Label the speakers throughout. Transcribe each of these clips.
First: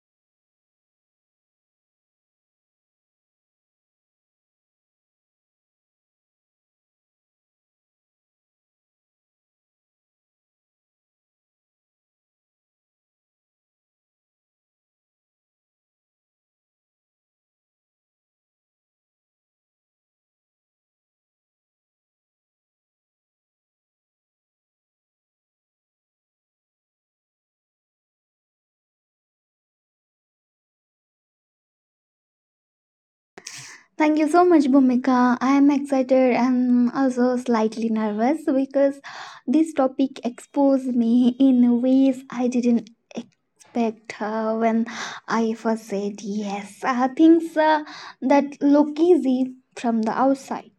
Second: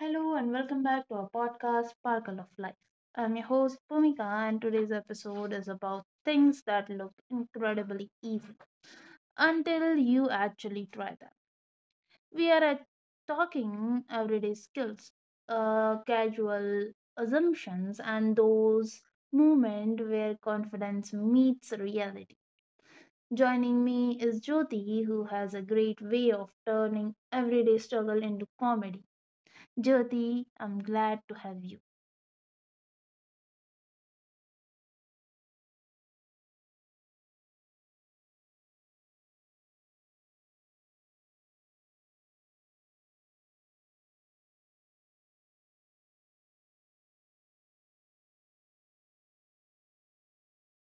Speaker 1: Hello and welcome back to our podcast, Sparkle of Life. I'm your host, Pumika, and today's episode is about things that look incredibly easy until you actually try them. We are at talking everyday skills, casual assumptions, and those moments where confidence meets reality. Joining me is Jyoti, who has a great way of turning everyday struggle into comedy. Jyoti, I'm glad to have you.
Speaker 2: Thank you so much, Bhumika. I am excited and also slightly nervous because this topic exposed me in ways I didn't expect when I first said yes. Things that look easy from the outside.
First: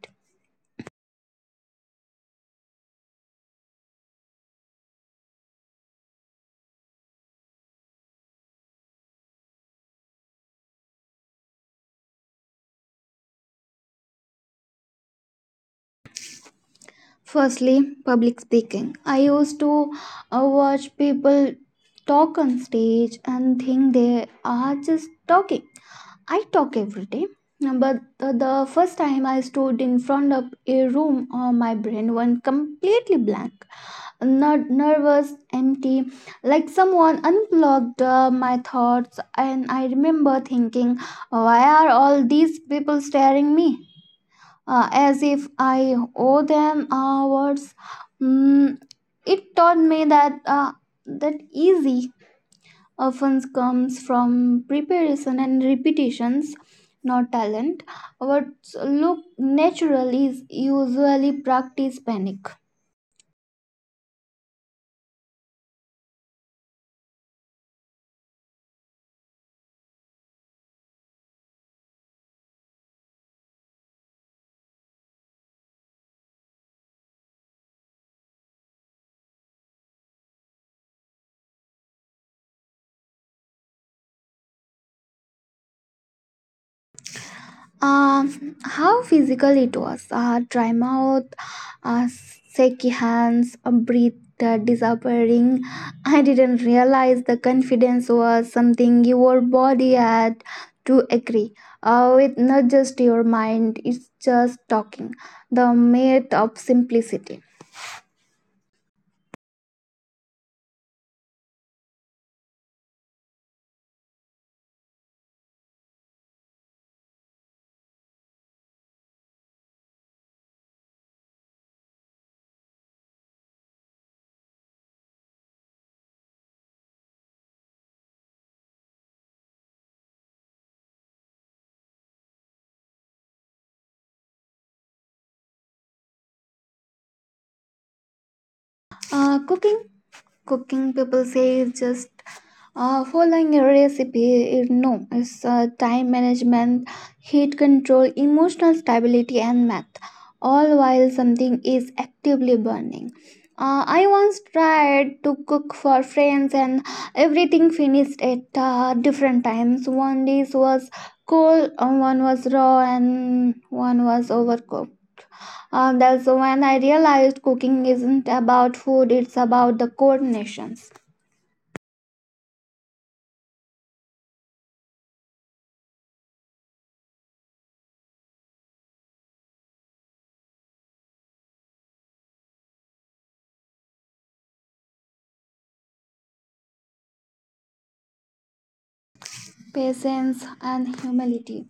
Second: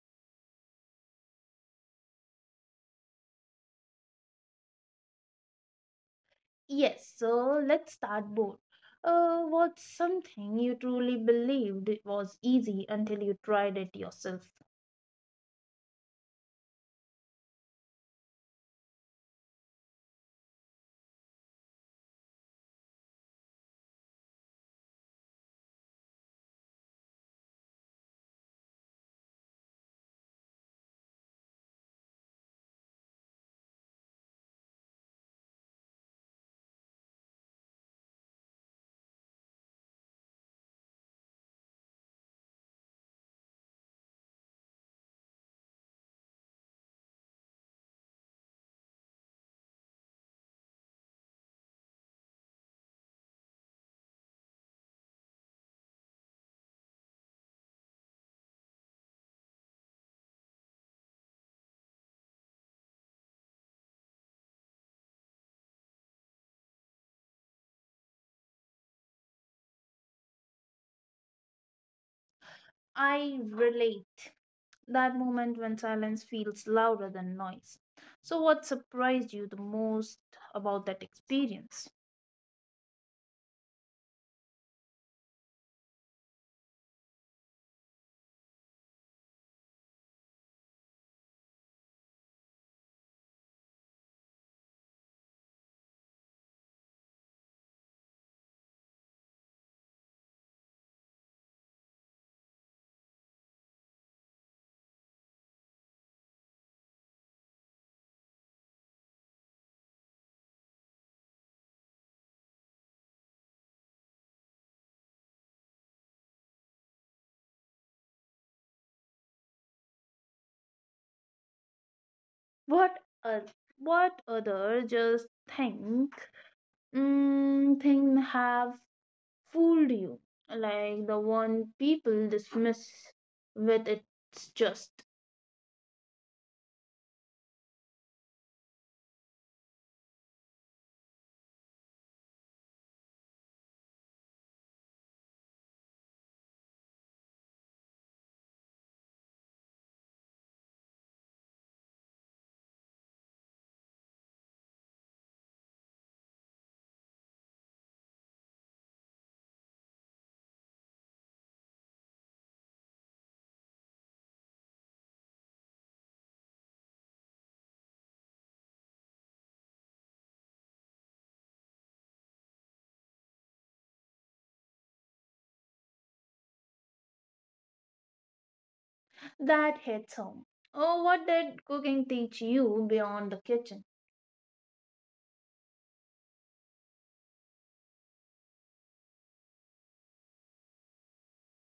Speaker 1: Yes, so let's start bold. What's something you truly believed it was easy until you tried it yourself?
Speaker 2: Firstly, public speaking. I used to watch people talk on stage and think they are just talking. I talk every day, but the first time I stood in front of a room, my brain went completely blank. Nervous, empty, like someone unplugged my thoughts. And I remember thinking, why are all these people staring me? As if I owe them words. Mm, it taught me that easy often comes from preparation and repetitions, not talent. What look natural is usually practice panic.
Speaker 1: I relate. That moment when silence feels louder than noise. So, what surprised you the most about that experience?
Speaker 2: How physical it was. Dry mouth, uh, shaky hands, a breath disappearing. I didn't realize the confidence was something your body had to agree with, not just your mind. It's just talking. The myth of simplicity.
Speaker 1: What uh, what other just think mm, thing have fooled you? Like the one people dismiss with it's just.
Speaker 2: Uh, cooking, cooking. People say is just following a recipe. It. No, it's time management, heat control, emotional stability, and math. All while something is actively burning. I once tried to cook for friends, and everything finished at different times. One dish was cold, one was raw, and one was overcooked. That's when I realized cooking isn't about food, it's about the coordinations,
Speaker 1: That hits home. Oh, what did cooking teach you beyond the kitchen?
Speaker 2: patience, and humility.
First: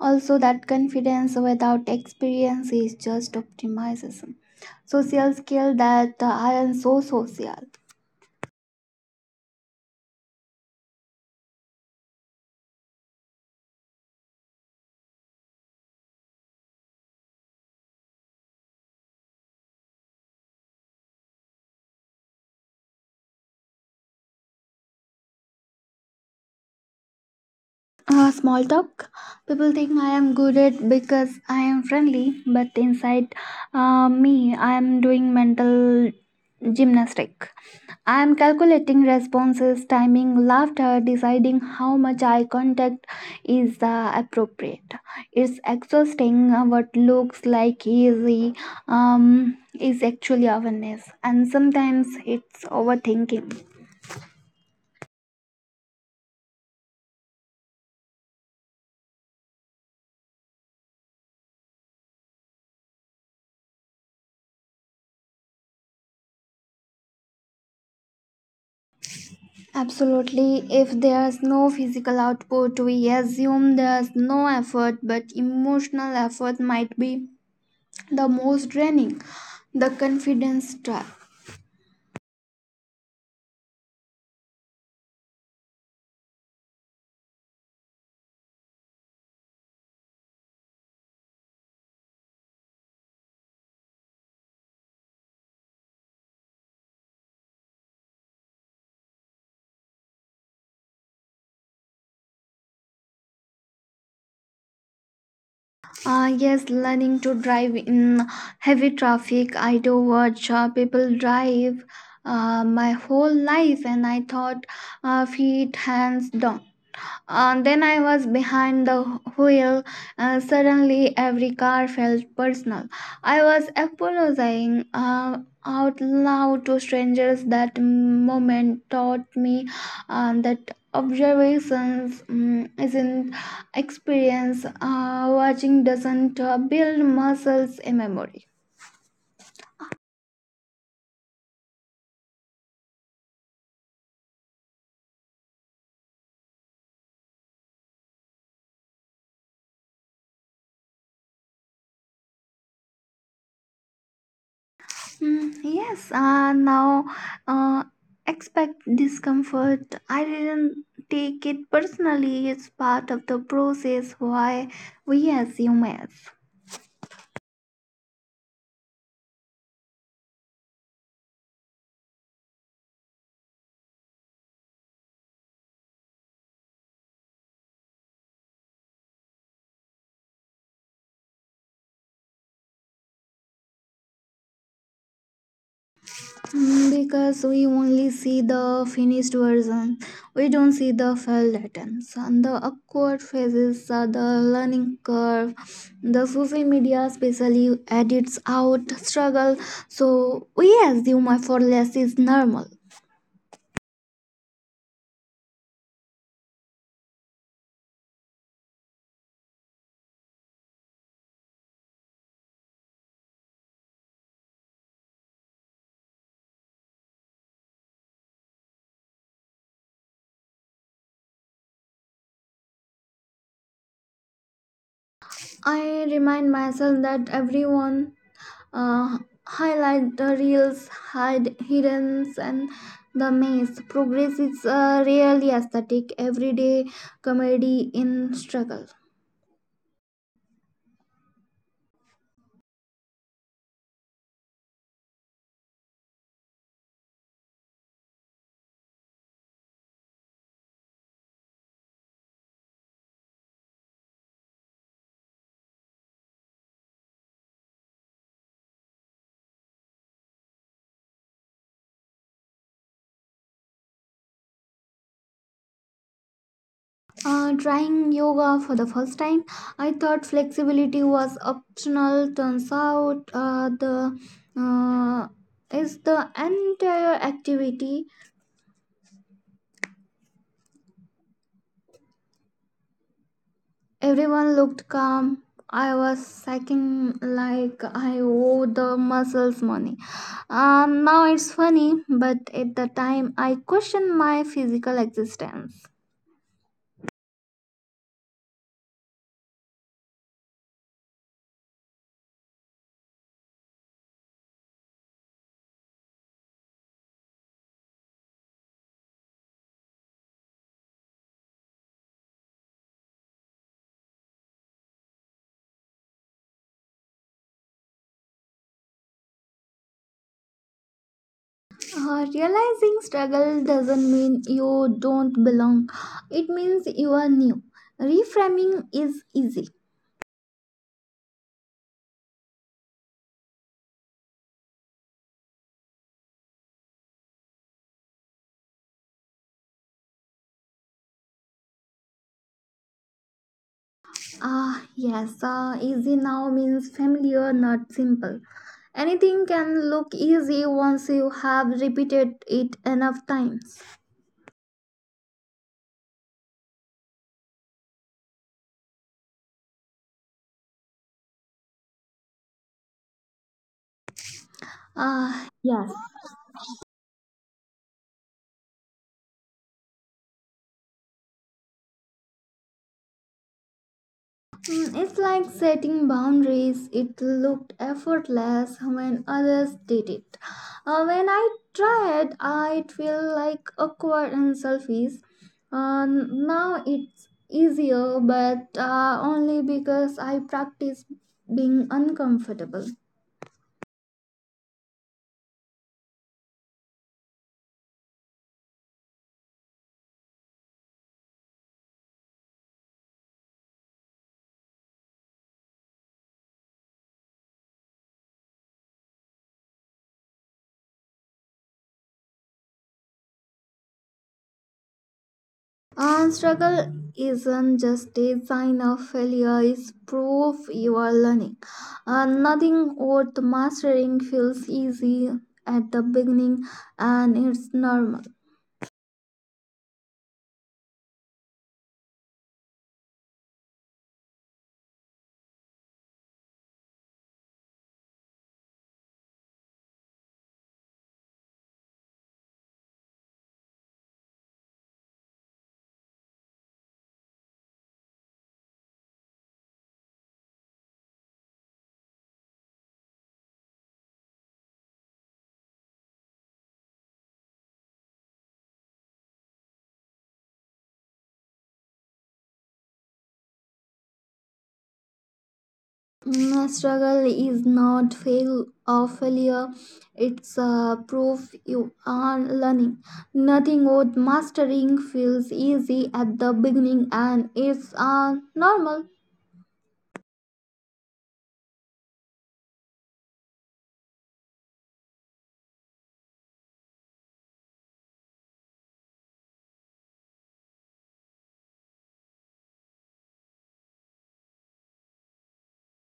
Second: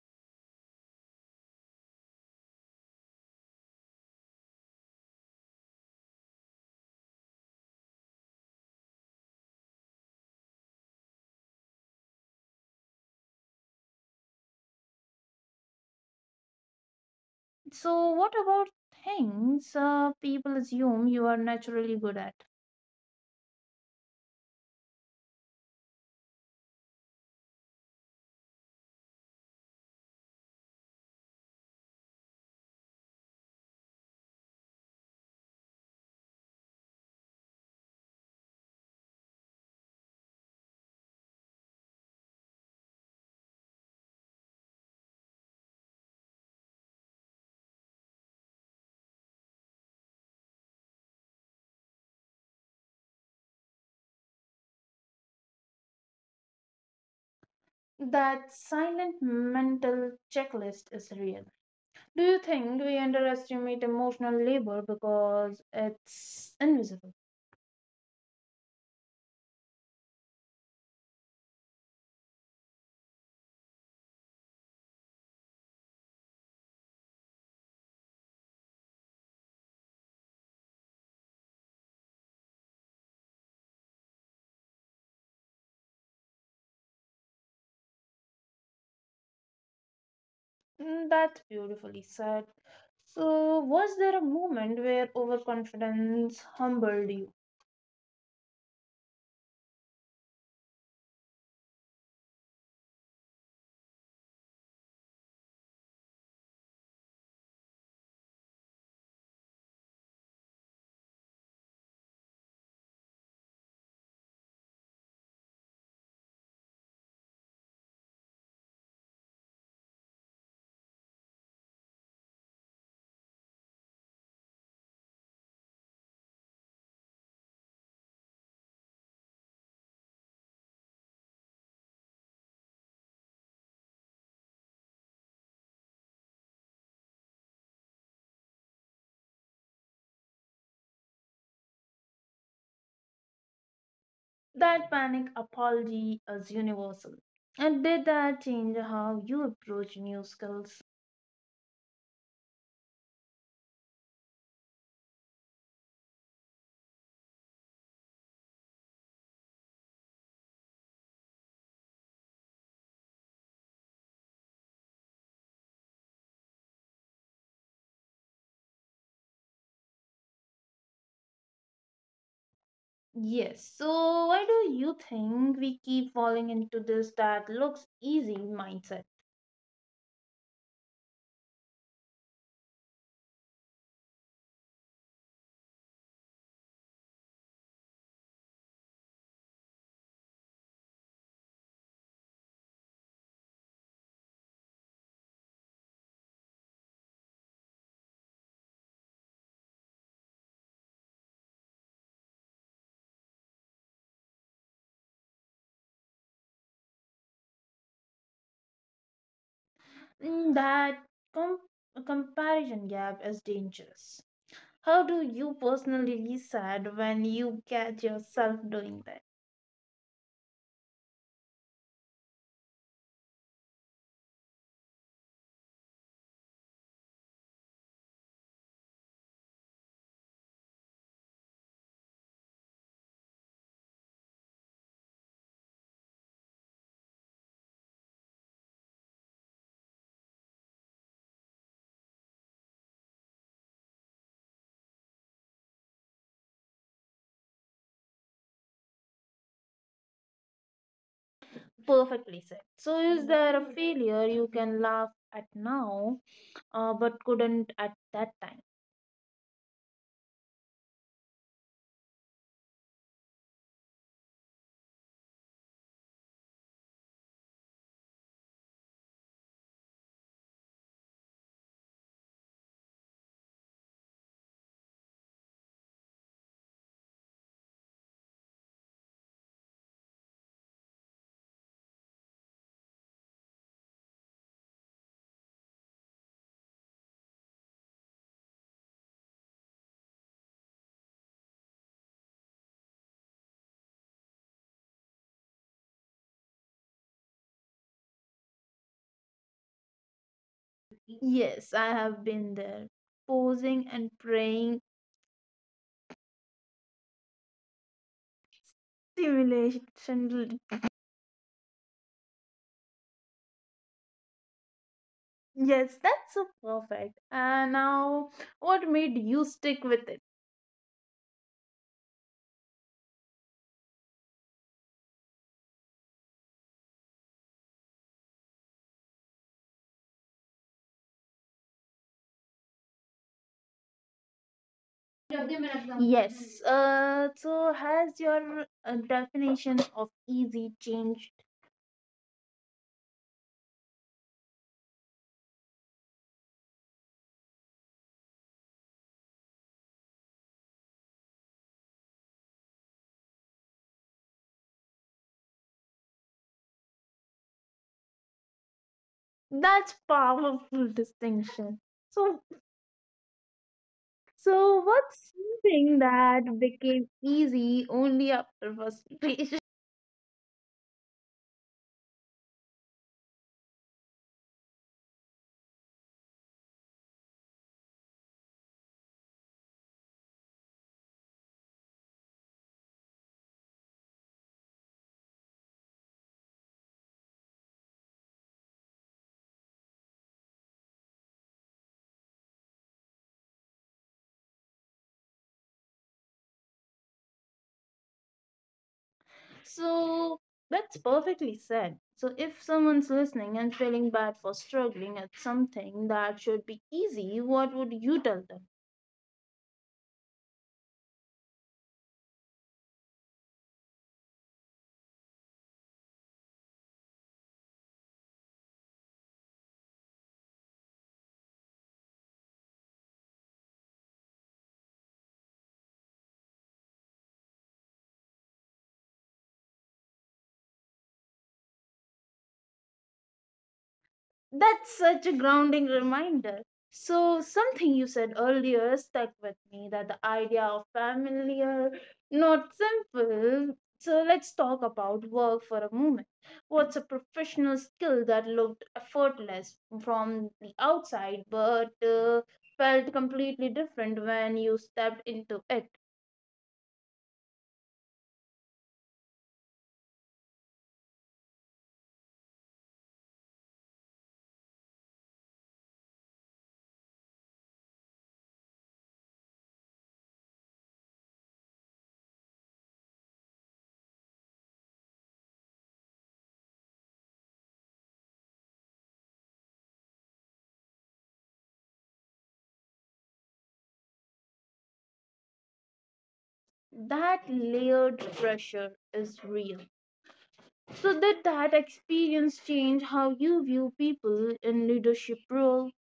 Speaker 2: Also, that confidence without experience is just optimism. Social skill that aren't so social.
Speaker 1: So, what about things people assume you are naturally good at?
Speaker 2: Small talk. People think I am good at because I am friendly, but inside me, I am doing mental gymnastic. I am calculating responses, timing, laughter, deciding how much eye contact is appropriate. It's exhausting. What looks like easy is actually awareness, and sometimes it's overthinking.
Speaker 1: That silent mental checklist is real. Do you think we underestimate emotional labor because it's invisible?
Speaker 2: Absolutely. If there's no physical output, we assume there's no effort, but emotional effort might be the most draining. The confidence trap.
Speaker 1: That's beautifully said. So, was there a moment where overconfidence humbled you?
Speaker 2: Yes, learning to drive in heavy traffic. I do watch people drive my whole life, and I thought feet, hands down. Then I was behind the wheel. Suddenly, every car felt personal. I was apologizing out loud to strangers. That moment taught me that observations isn't experience. Watching doesn't build muscles in memory.
Speaker 1: That panic apology is universal. And did that change how you approach new skills?
Speaker 2: Yes, now uh, expect discomfort. I didn't take it personally. It's part of the process why we as humans.
Speaker 1: Yes. So, why do you think we keep falling into this that looks easy mindset?
Speaker 2: Because we only see the finished version, we don't see the failed attempts. And the awkward phases are the learning curve. The social media especially edits out struggle. So we assume my for less is normal.
Speaker 1: That com- comparison gap is dangerous. How do you personally decide when you catch yourself doing that?
Speaker 2: I remind myself that everyone uh, highlight the reels, hide hidden and the maze. Progress is really aesthetic, everyday comedy in struggle.
Speaker 1: Perfectly said. So, is there a failure you can laugh at now but couldn't at that time?
Speaker 2: Trying yoga for the first time, I thought flexibility was optional. Turns out the uh, is the entire activity. Everyone looked calm. I was shaking like I owed the muscles money. And now it's funny, but at the time I questioned my physical existence.
Speaker 1: Yes, I have been there. Posing and praying, simulation. Yes, that's so perfect. And now, what made you stick with it?
Speaker 2: Realizing struggle doesn't mean you don't belong, it means you are new. Reframing is easy.
Speaker 1: Yes. So has your definition of easy changed?
Speaker 2: Ah, yes, easy now means familiar, not simple. Anything can look easy once you have repeated it enough times.
Speaker 1: That's powerful distinction. So, so what's
Speaker 2: Ah, yes.
Speaker 1: something that became easy only after frustration?
Speaker 2: It's like setting boundaries. It looked effortless when others did it. When I tried, I feel like awkward and selfish. Now it's easier, but only because I practice being uncomfortable.
Speaker 1: So that's perfectly said. So if someone's listening and feeling bad for struggling at something that should be easy, what would you tell them?
Speaker 2: And struggle isn't just a sign of failure, it's proof you are learning. Nothing worth mastering feels easy at the beginning, and it's normal.
Speaker 1: That's such a grounding reminder. So, something you said earlier stuck with me that the idea of familiar, not simple. So, let's talk about work for a moment. What's a professional skill that looked effortless from the outside but felt completely different when you stepped into it?
Speaker 2: Struggle is not fail or failure, it's proof you are learning. Nothing worth mastering feels easy at the beginning, and it's normal.
Speaker 1: That layered pressure is real. So, did that experience change how you view people in leadership roles?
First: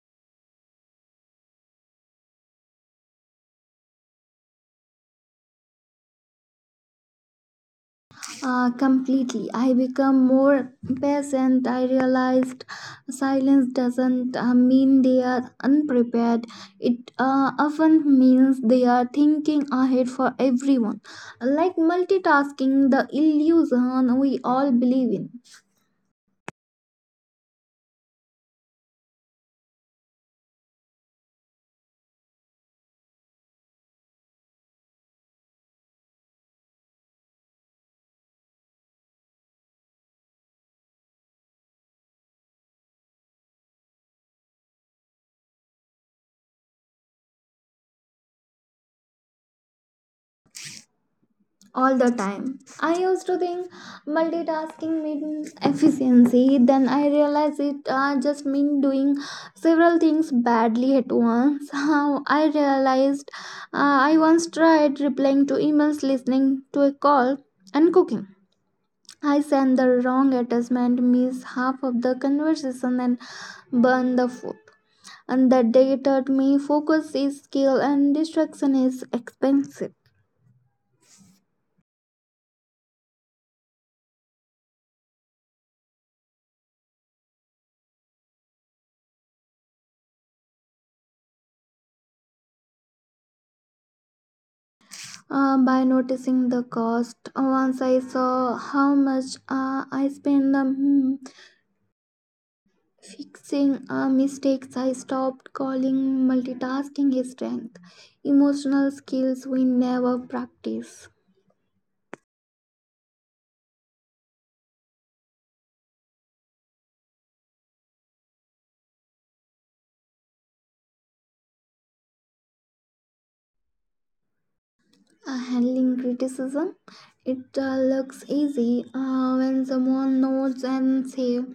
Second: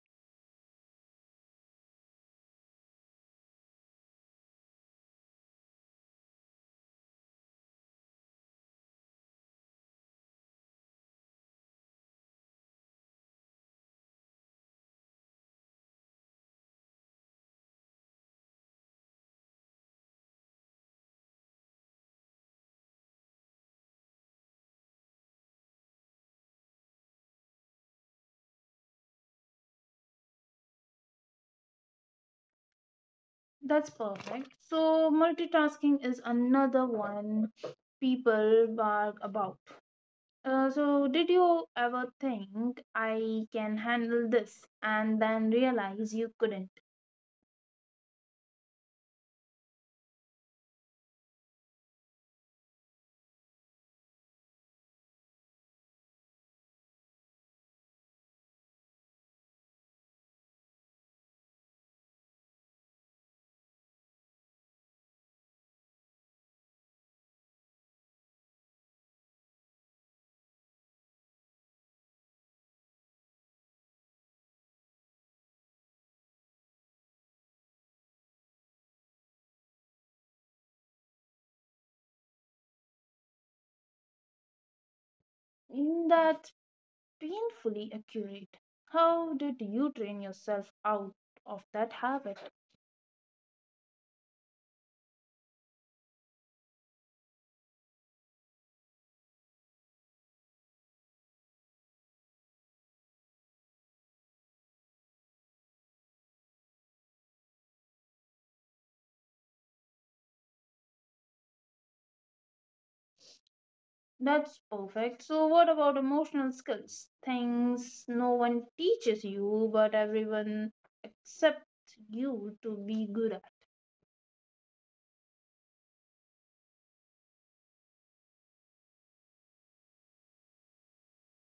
Speaker 2: Completely. I become more patient. I realized silence doesn't mean they are unprepared. It often means they are thinking ahead for everyone, like multitasking, the illusion we all believe in.
Speaker 1: That's perfect. So, multitasking is another one people bark about. So, did you ever think I can handle this and then realize you couldn't?
Speaker 2: All the time. I used to think multitasking means efficiency, then I realized it just mean doing several things badly at once. How I realized I once tried replying to emails, listening to a call, and cooking. I sent the wrong attachment, missed half of the conversation, and burned the food. And that day taught me focus is skill and distraction is expensive.
Speaker 1: That's painfully accurate. How did you train yourself out of that habit?
Speaker 2: By noticing the cost. Once I saw how much I spent fixing mistakes, I stopped calling multitasking a strength. Emotional skills we never practice.
Speaker 1: That's perfect. So, what about emotional skills? Things no one teaches you, but everyone accepts you to be good at.
Speaker 2: Handling criticism, it looks easy when someone nods and says,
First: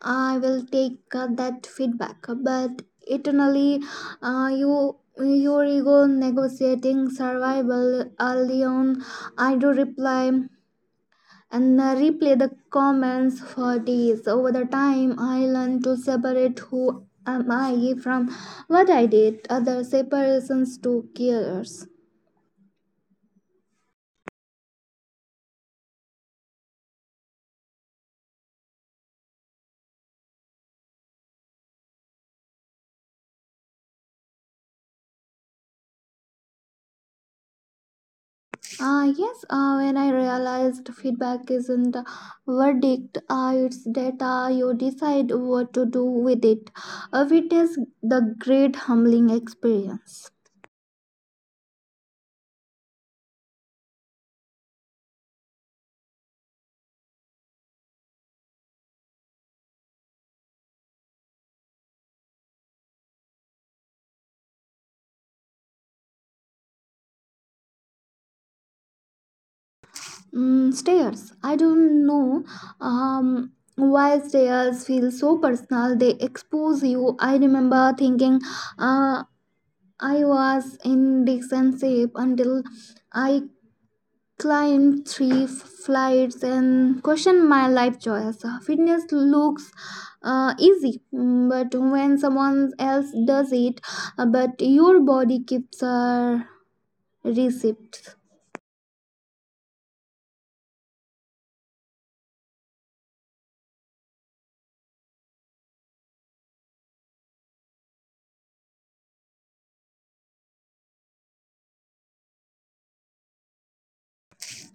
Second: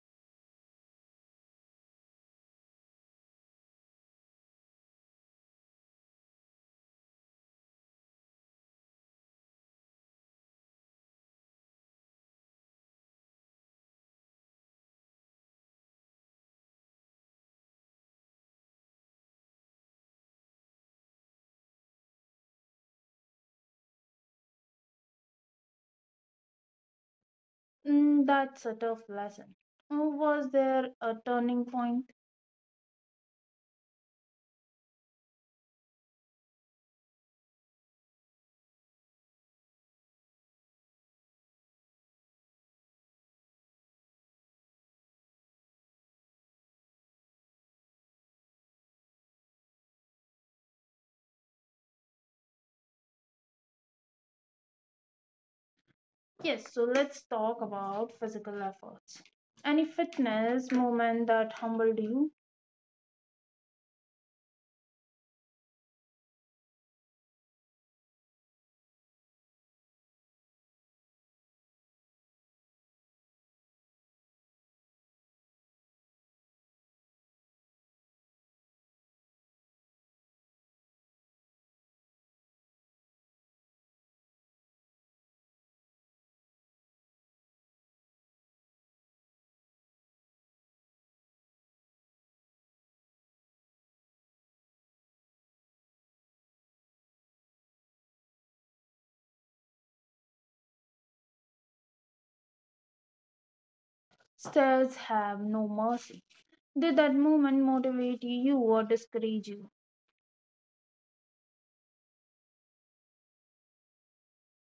Speaker 2: I will take that feedback, but eternally, you your ego negotiating survival early on. I do reply and replay the comments for days. Over the time, I learned to separate who am I from what I did. Other separations to cares.
Speaker 1: Mm, that's a tough lesson. Oh, was there a turning point?
Speaker 2: Yes, when I realized feedback isn't a verdict, it's data, you decide what to do with it. Witness the great humbling experience.
Speaker 1: Yes, so let's talk about physical efforts. Any fitness moment that humbled you?
Speaker 2: Stairs. I don't know why stairs feel so personal. They expose you. I remember thinking uh, I was in decent shape until I climb three f- flights and question my life choice. Fitness looks easy, but when someone else does it, but your body keeps receipts.
Speaker 1: Stairs have no mercy. Did that moment motivate you or discourage you?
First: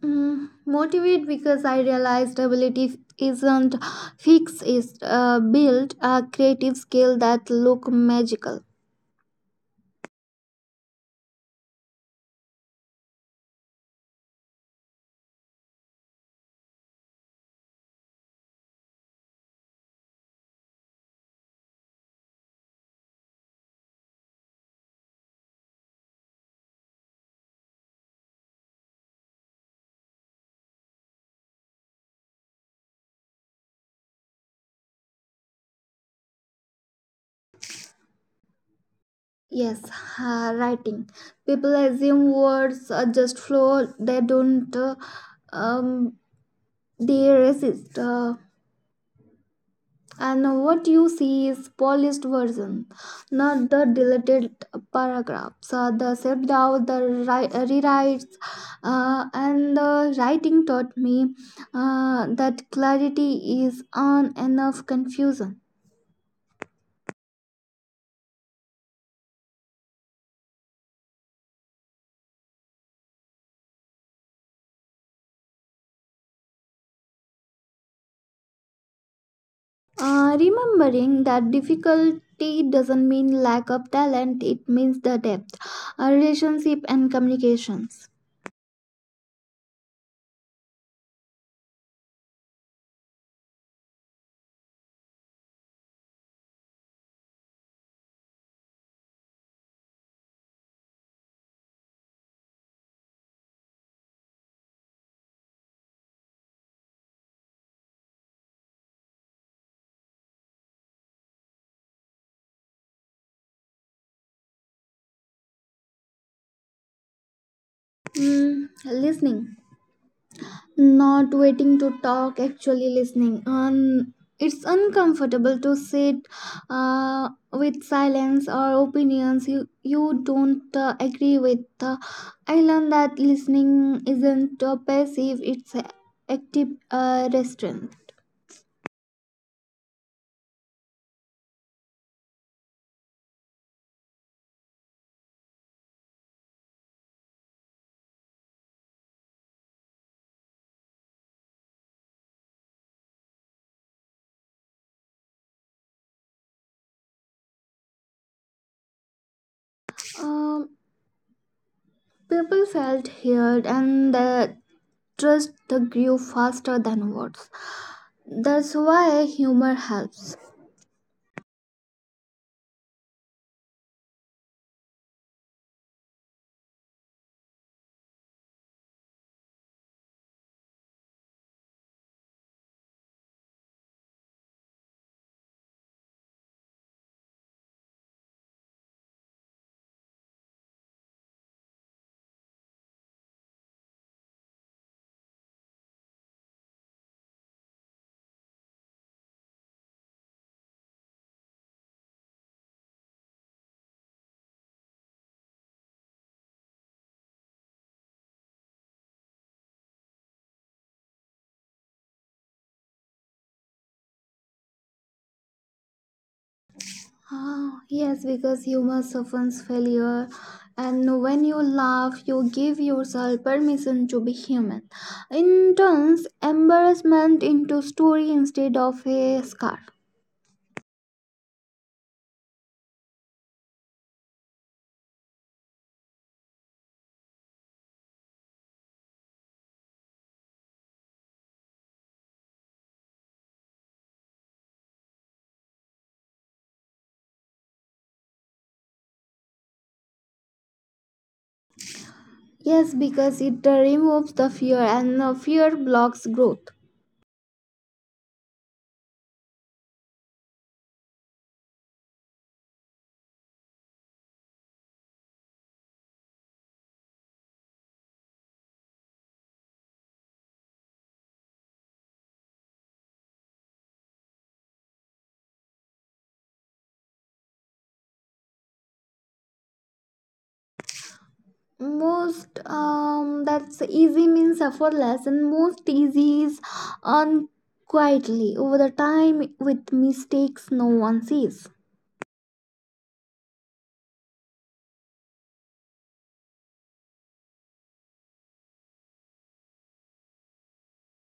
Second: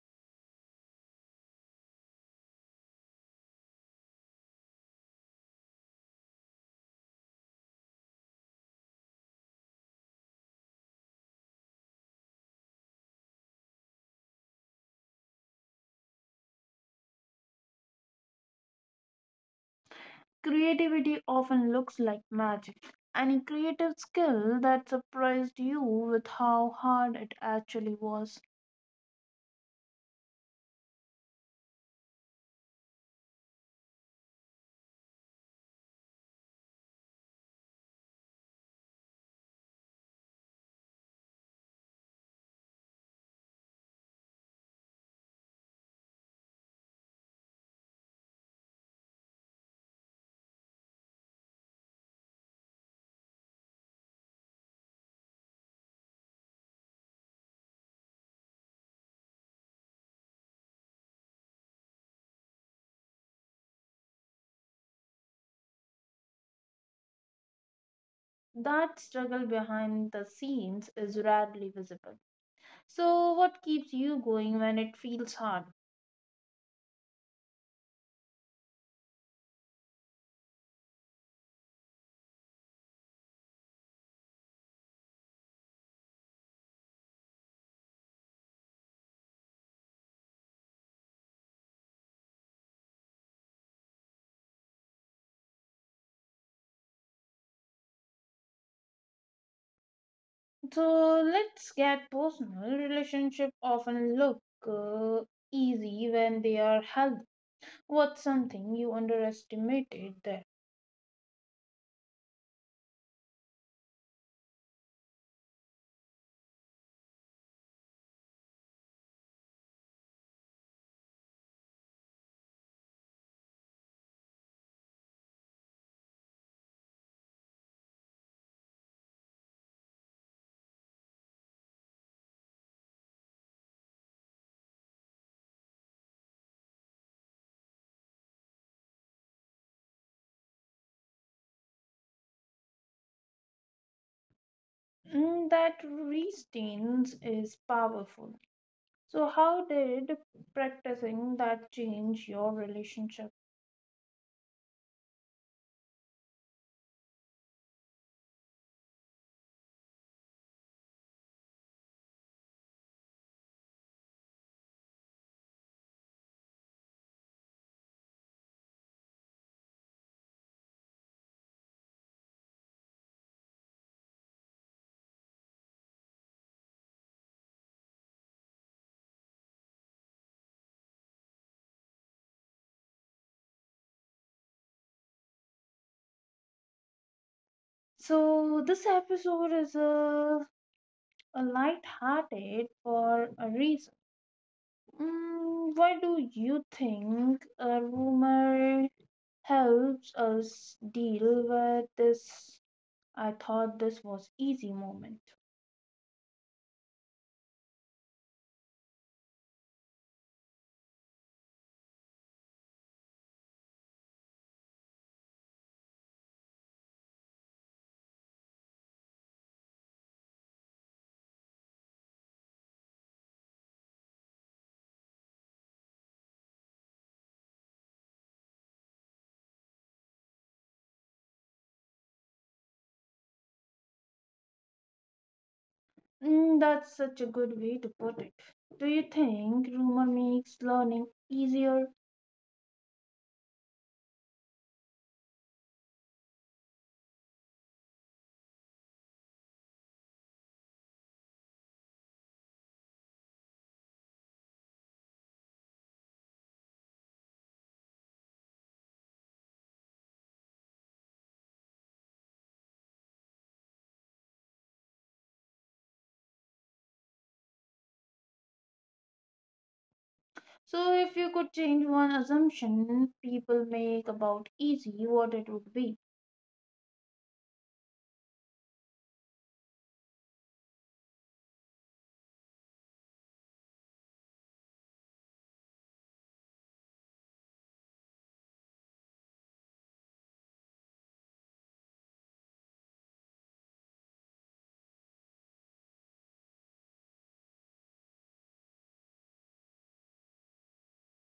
Speaker 2: Motivate because I realized ability isn't fixed; it's built a creative skill that look magical.
Speaker 1: Creativity often looks like magic. Any creative skill that surprised you with how hard it actually was?
Speaker 2: Yes, writing. People assume words are just flow. They don't. Um, they resist. And what you see is polished version, not the deleted paragraphs, the self doubt, the rewrites, and the writing taught me that clarity is on enough confusion.
Speaker 1: That struggle behind the scenes is rarely visible. So, what keeps you going when it feels hard?
Speaker 2: Remembering that difficulty doesn't mean lack of talent; it means the depth, relationship, and communications.
Speaker 1: So, let's get personal. Relationship often look uh, easy when they are healthy. What's something you underestimated there?
Speaker 2: Listening. Not waiting to talk, actually listening. It's uncomfortable to sit with silence or opinions you don't agree with. I learned that listening isn't passive, it's a active restraint.
Speaker 1: That restraints is powerful. So, how did practicing that change your relationship?
Speaker 2: Um, People felt heard and the trust grew faster than words. That's why humor helps.
Speaker 1: So, this episode is a light-hearted for a reason. Mm, why do you think a rumor helps us deal with this? I thought this was easy moment.
Speaker 2: Ah, yes, because humor softens failure, and when you laugh, you give yourself permission to be human. In turns embarrassment into story instead of a scar.
Speaker 1: Mm, that's such a good way to put it. Do you think rumor makes learning easier?
Speaker 2: Yes, because it removes the fear, and fear blocks growth.
Speaker 1: So, if you could change one assumption people make about easy, what it would be?
Speaker 2: Most, that's easy means effortless, and most easy is on quietly over the time with mistakes no one sees.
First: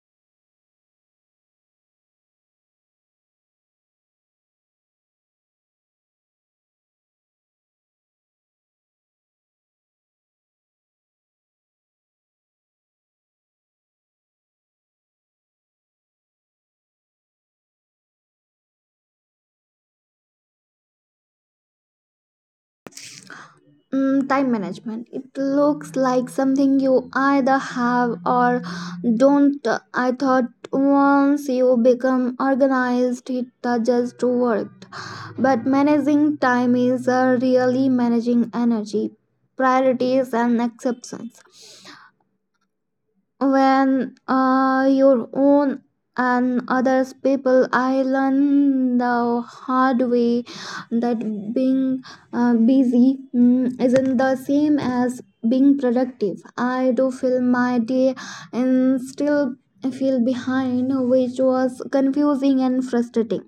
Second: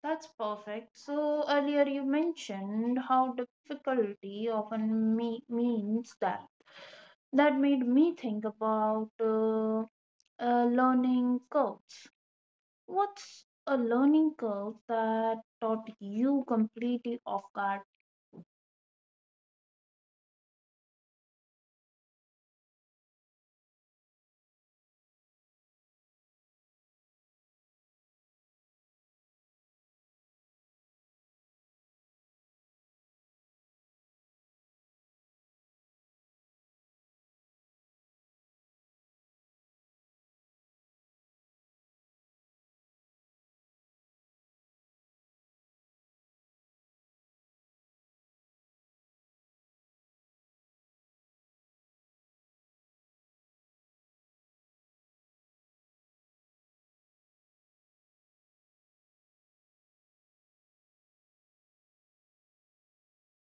Speaker 1: That's perfect. So, earlier you mentioned how difficulty often means that that made me think about learning curves. What's a learning curve that taught you completely off guard?
Speaker 2: Time management. It looks like something you either have or don't. I thought once you become organized, it does to work. But managing time is really managing energy, priorities, and exceptions when your own and others people. I learned the hard way that being busy isn't the same as being productive. I do fill my day and still feel behind, which was confusing and frustrating.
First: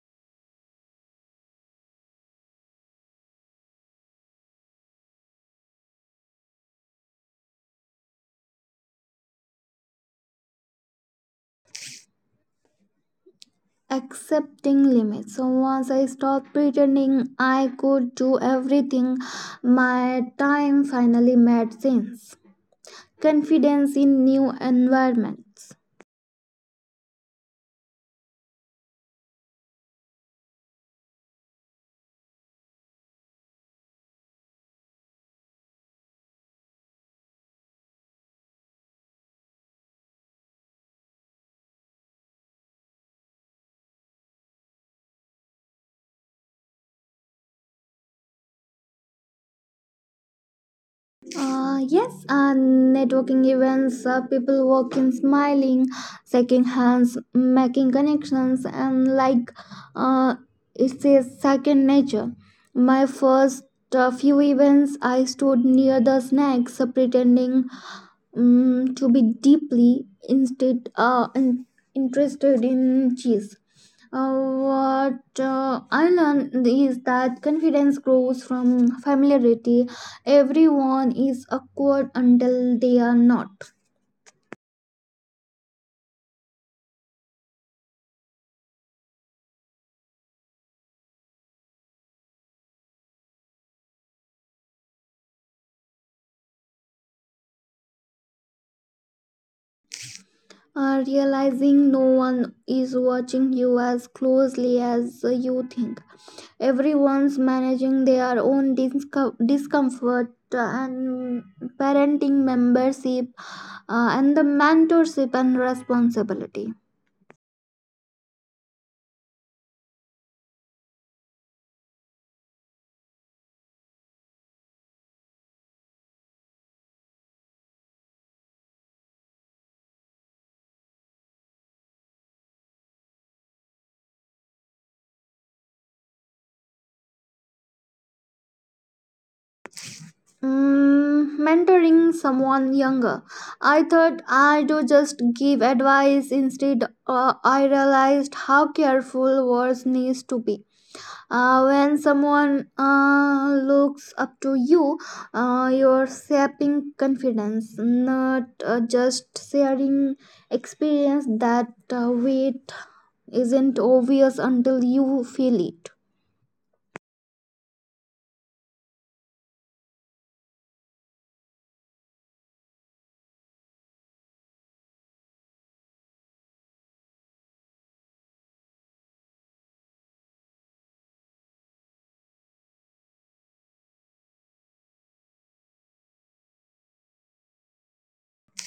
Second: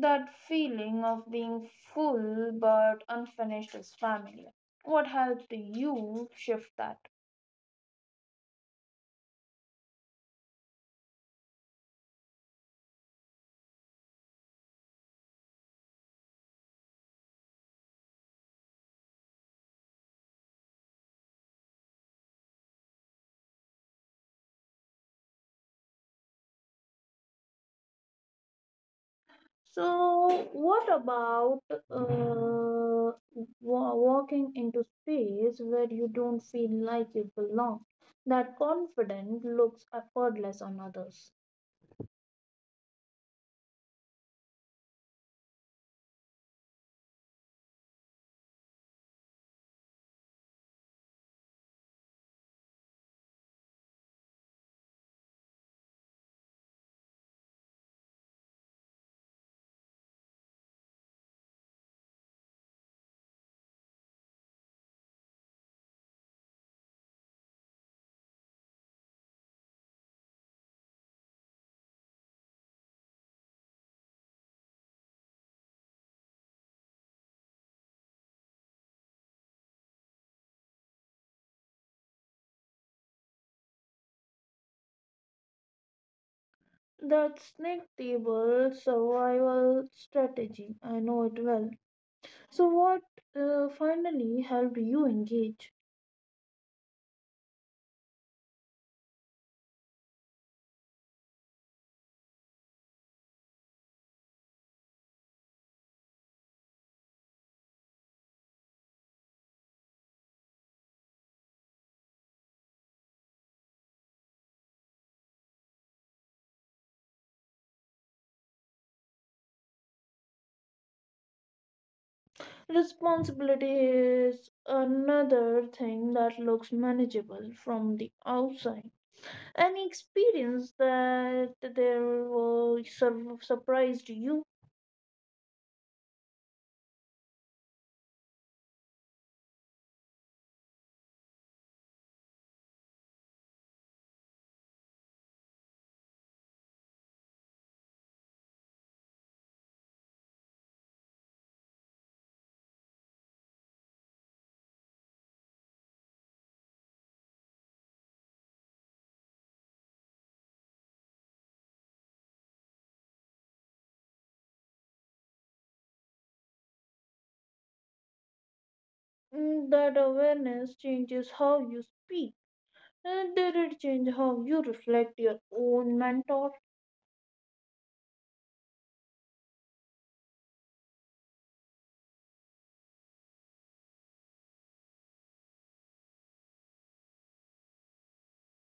Speaker 1: That feeling of being full but unfinished is familiar. What helped you shift that?
Speaker 2: Accepting limits. So once I stopped pretending I could do everything, my time finally made sense. Confidence in new environments.
Speaker 1: So, what about walking into space where you don't feel like you belong? That confidence looks effortless on others.
Speaker 2: Yes, and networking events, people walking, smiling, shaking hands, making connections, and like uh, it's a second nature. My first few events, I stood near the snacks, pretending to be deeply instead interested in cheese. Uh, what I learned is that confidence grows from familiarity. Everyone is awkward until they are not.
Speaker 1: That snake table survival strategy, I know it well. So, what finally helped you engage?
Speaker 2: Realizing no one is watching you as closely as you think. Everyone's managing their own discomfort and parenting membership and the mentorship and responsibility.
Speaker 1: Responsibility is another thing that looks manageable from the outside. Any experience that there were surprised you?
Speaker 2: Mentoring someone younger. I thought I do just give advice. Instead, I realized how careful words needs to be. When someone looks up to you, you're shaping confidence, not just sharing experience. That weight isn't obvious until you feel it.
Speaker 1: That awareness changes how you speak. And did it change how you reflect your own mentor?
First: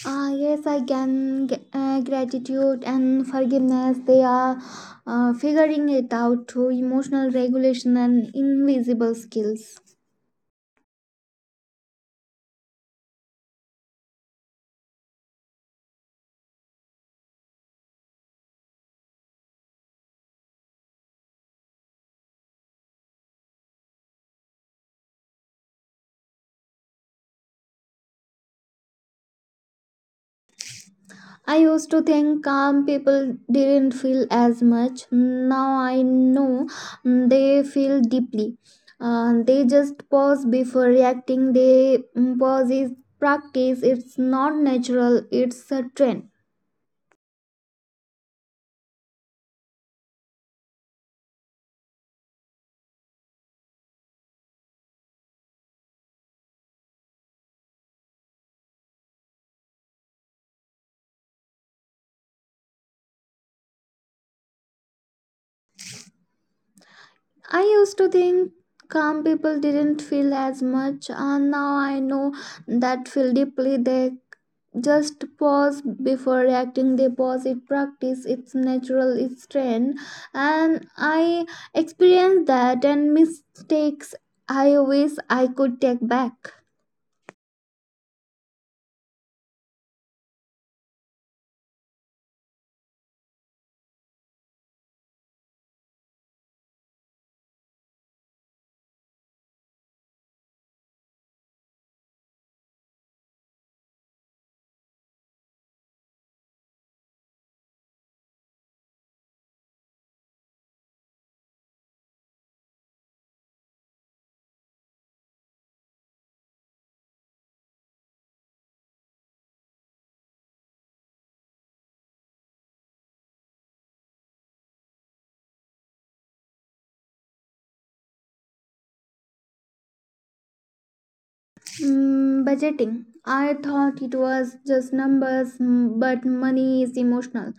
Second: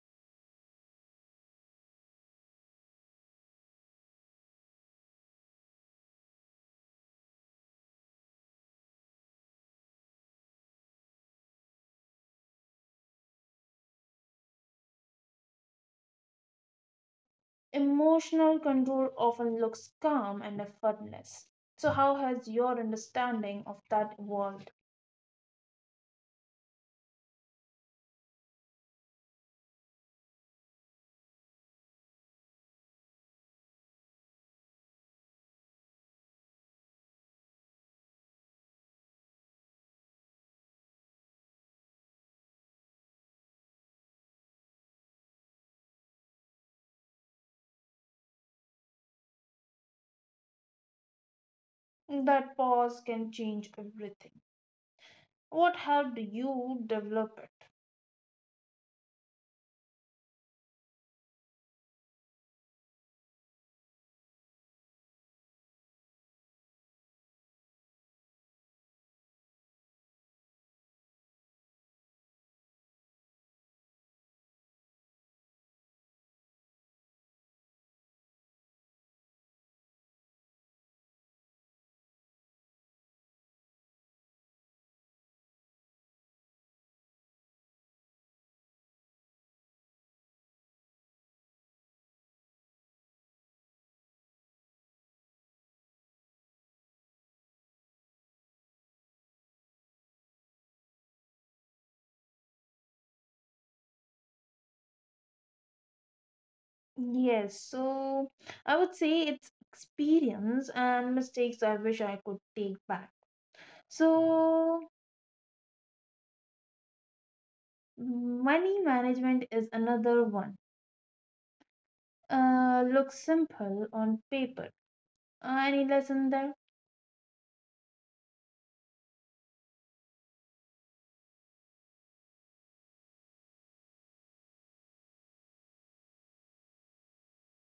Speaker 2: Yes, I can. Gratitude and forgiveness, they are figuring it out through emotional regulation and invisible skills.
Speaker 1: Emotional control often looks calm and effortless. So, how has your understanding of that evolved?
Speaker 2: I used to think calm people didn't feel as much. Now I know they feel deeply. They just pause before reacting. They pause is practice. It's not natural, it's a trend.
Speaker 1: That pause can change everything. What helped you develop it?
Speaker 2: I used to think calm people didn't feel as much, and now I know that feel deeply. They just pause before reacting, they pause it, practice, it's natural, it's trained. And I experienced that and mistakes I wish I could take back.
Speaker 1: Yes, so I would say it's experience and mistakes I wish I could take back. So, money management is another one. Looks simple on paper. Any lesson there?
Speaker 2: Budgeting. I thought it was just numbers, but money is emotional.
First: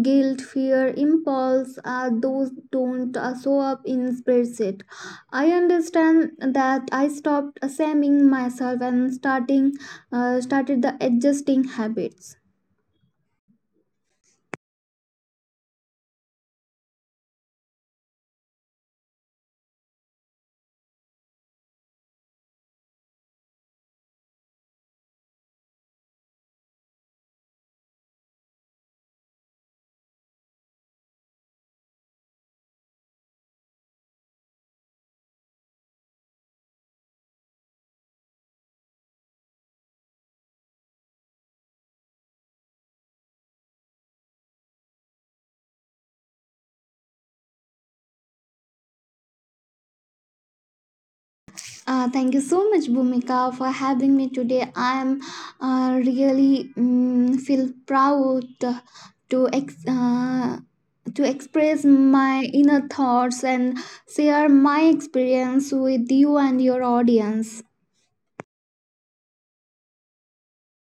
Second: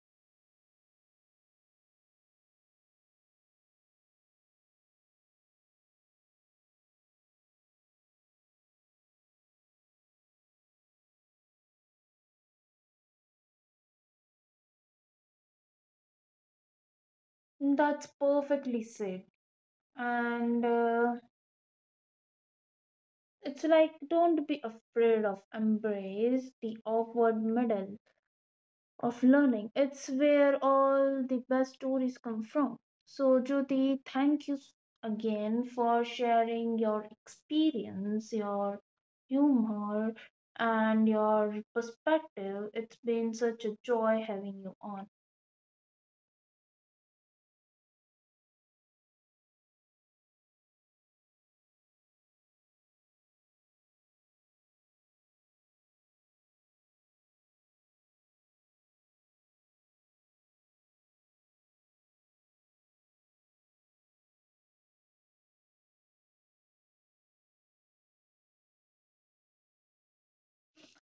Speaker 2: Guilt, fear, impulse, those don't show up in spreadsheet. I understand that I stopped assuming myself and starting started the adjusting habits.
Speaker 1: That's perfectly said, and it's like don't be afraid of embrace the awkward middle of learning. It's where all the best stories come from. So Jyoti, thank you again for sharing your experience, your humor, and your perspective. It's been such a joy having you on.
Speaker 2: Thank you so much, Bhumika, for having me today. I am really feel proud to to express my inner thoughts and share my experience with you and your audience.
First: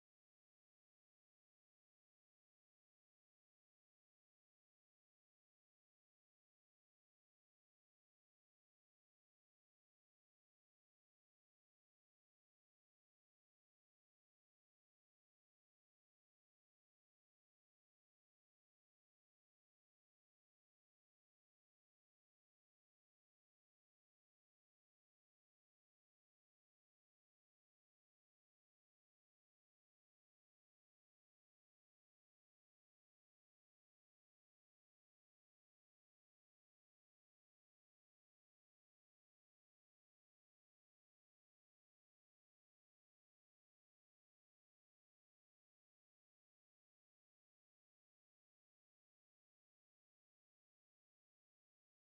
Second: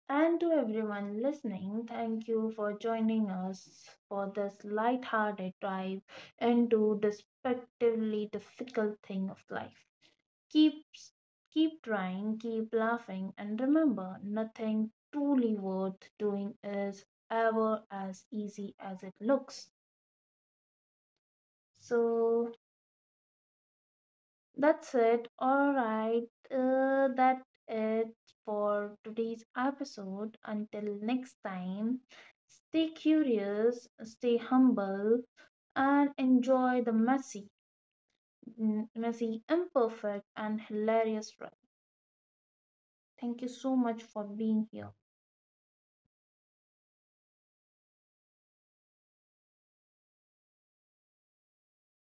Speaker 1: And to everyone listening, thank you for joining us for this lighthearted dive into deceptively difficult thing of life. Keep keep trying, keep laughing, and remember nothing truly worth doing is ever as easy as it looks. So that's it. All right. That it for today's episode. Until next time, stay curious, stay humble, and enjoy the messy, imperfect, and hilarious ride. Thank you so much for being here.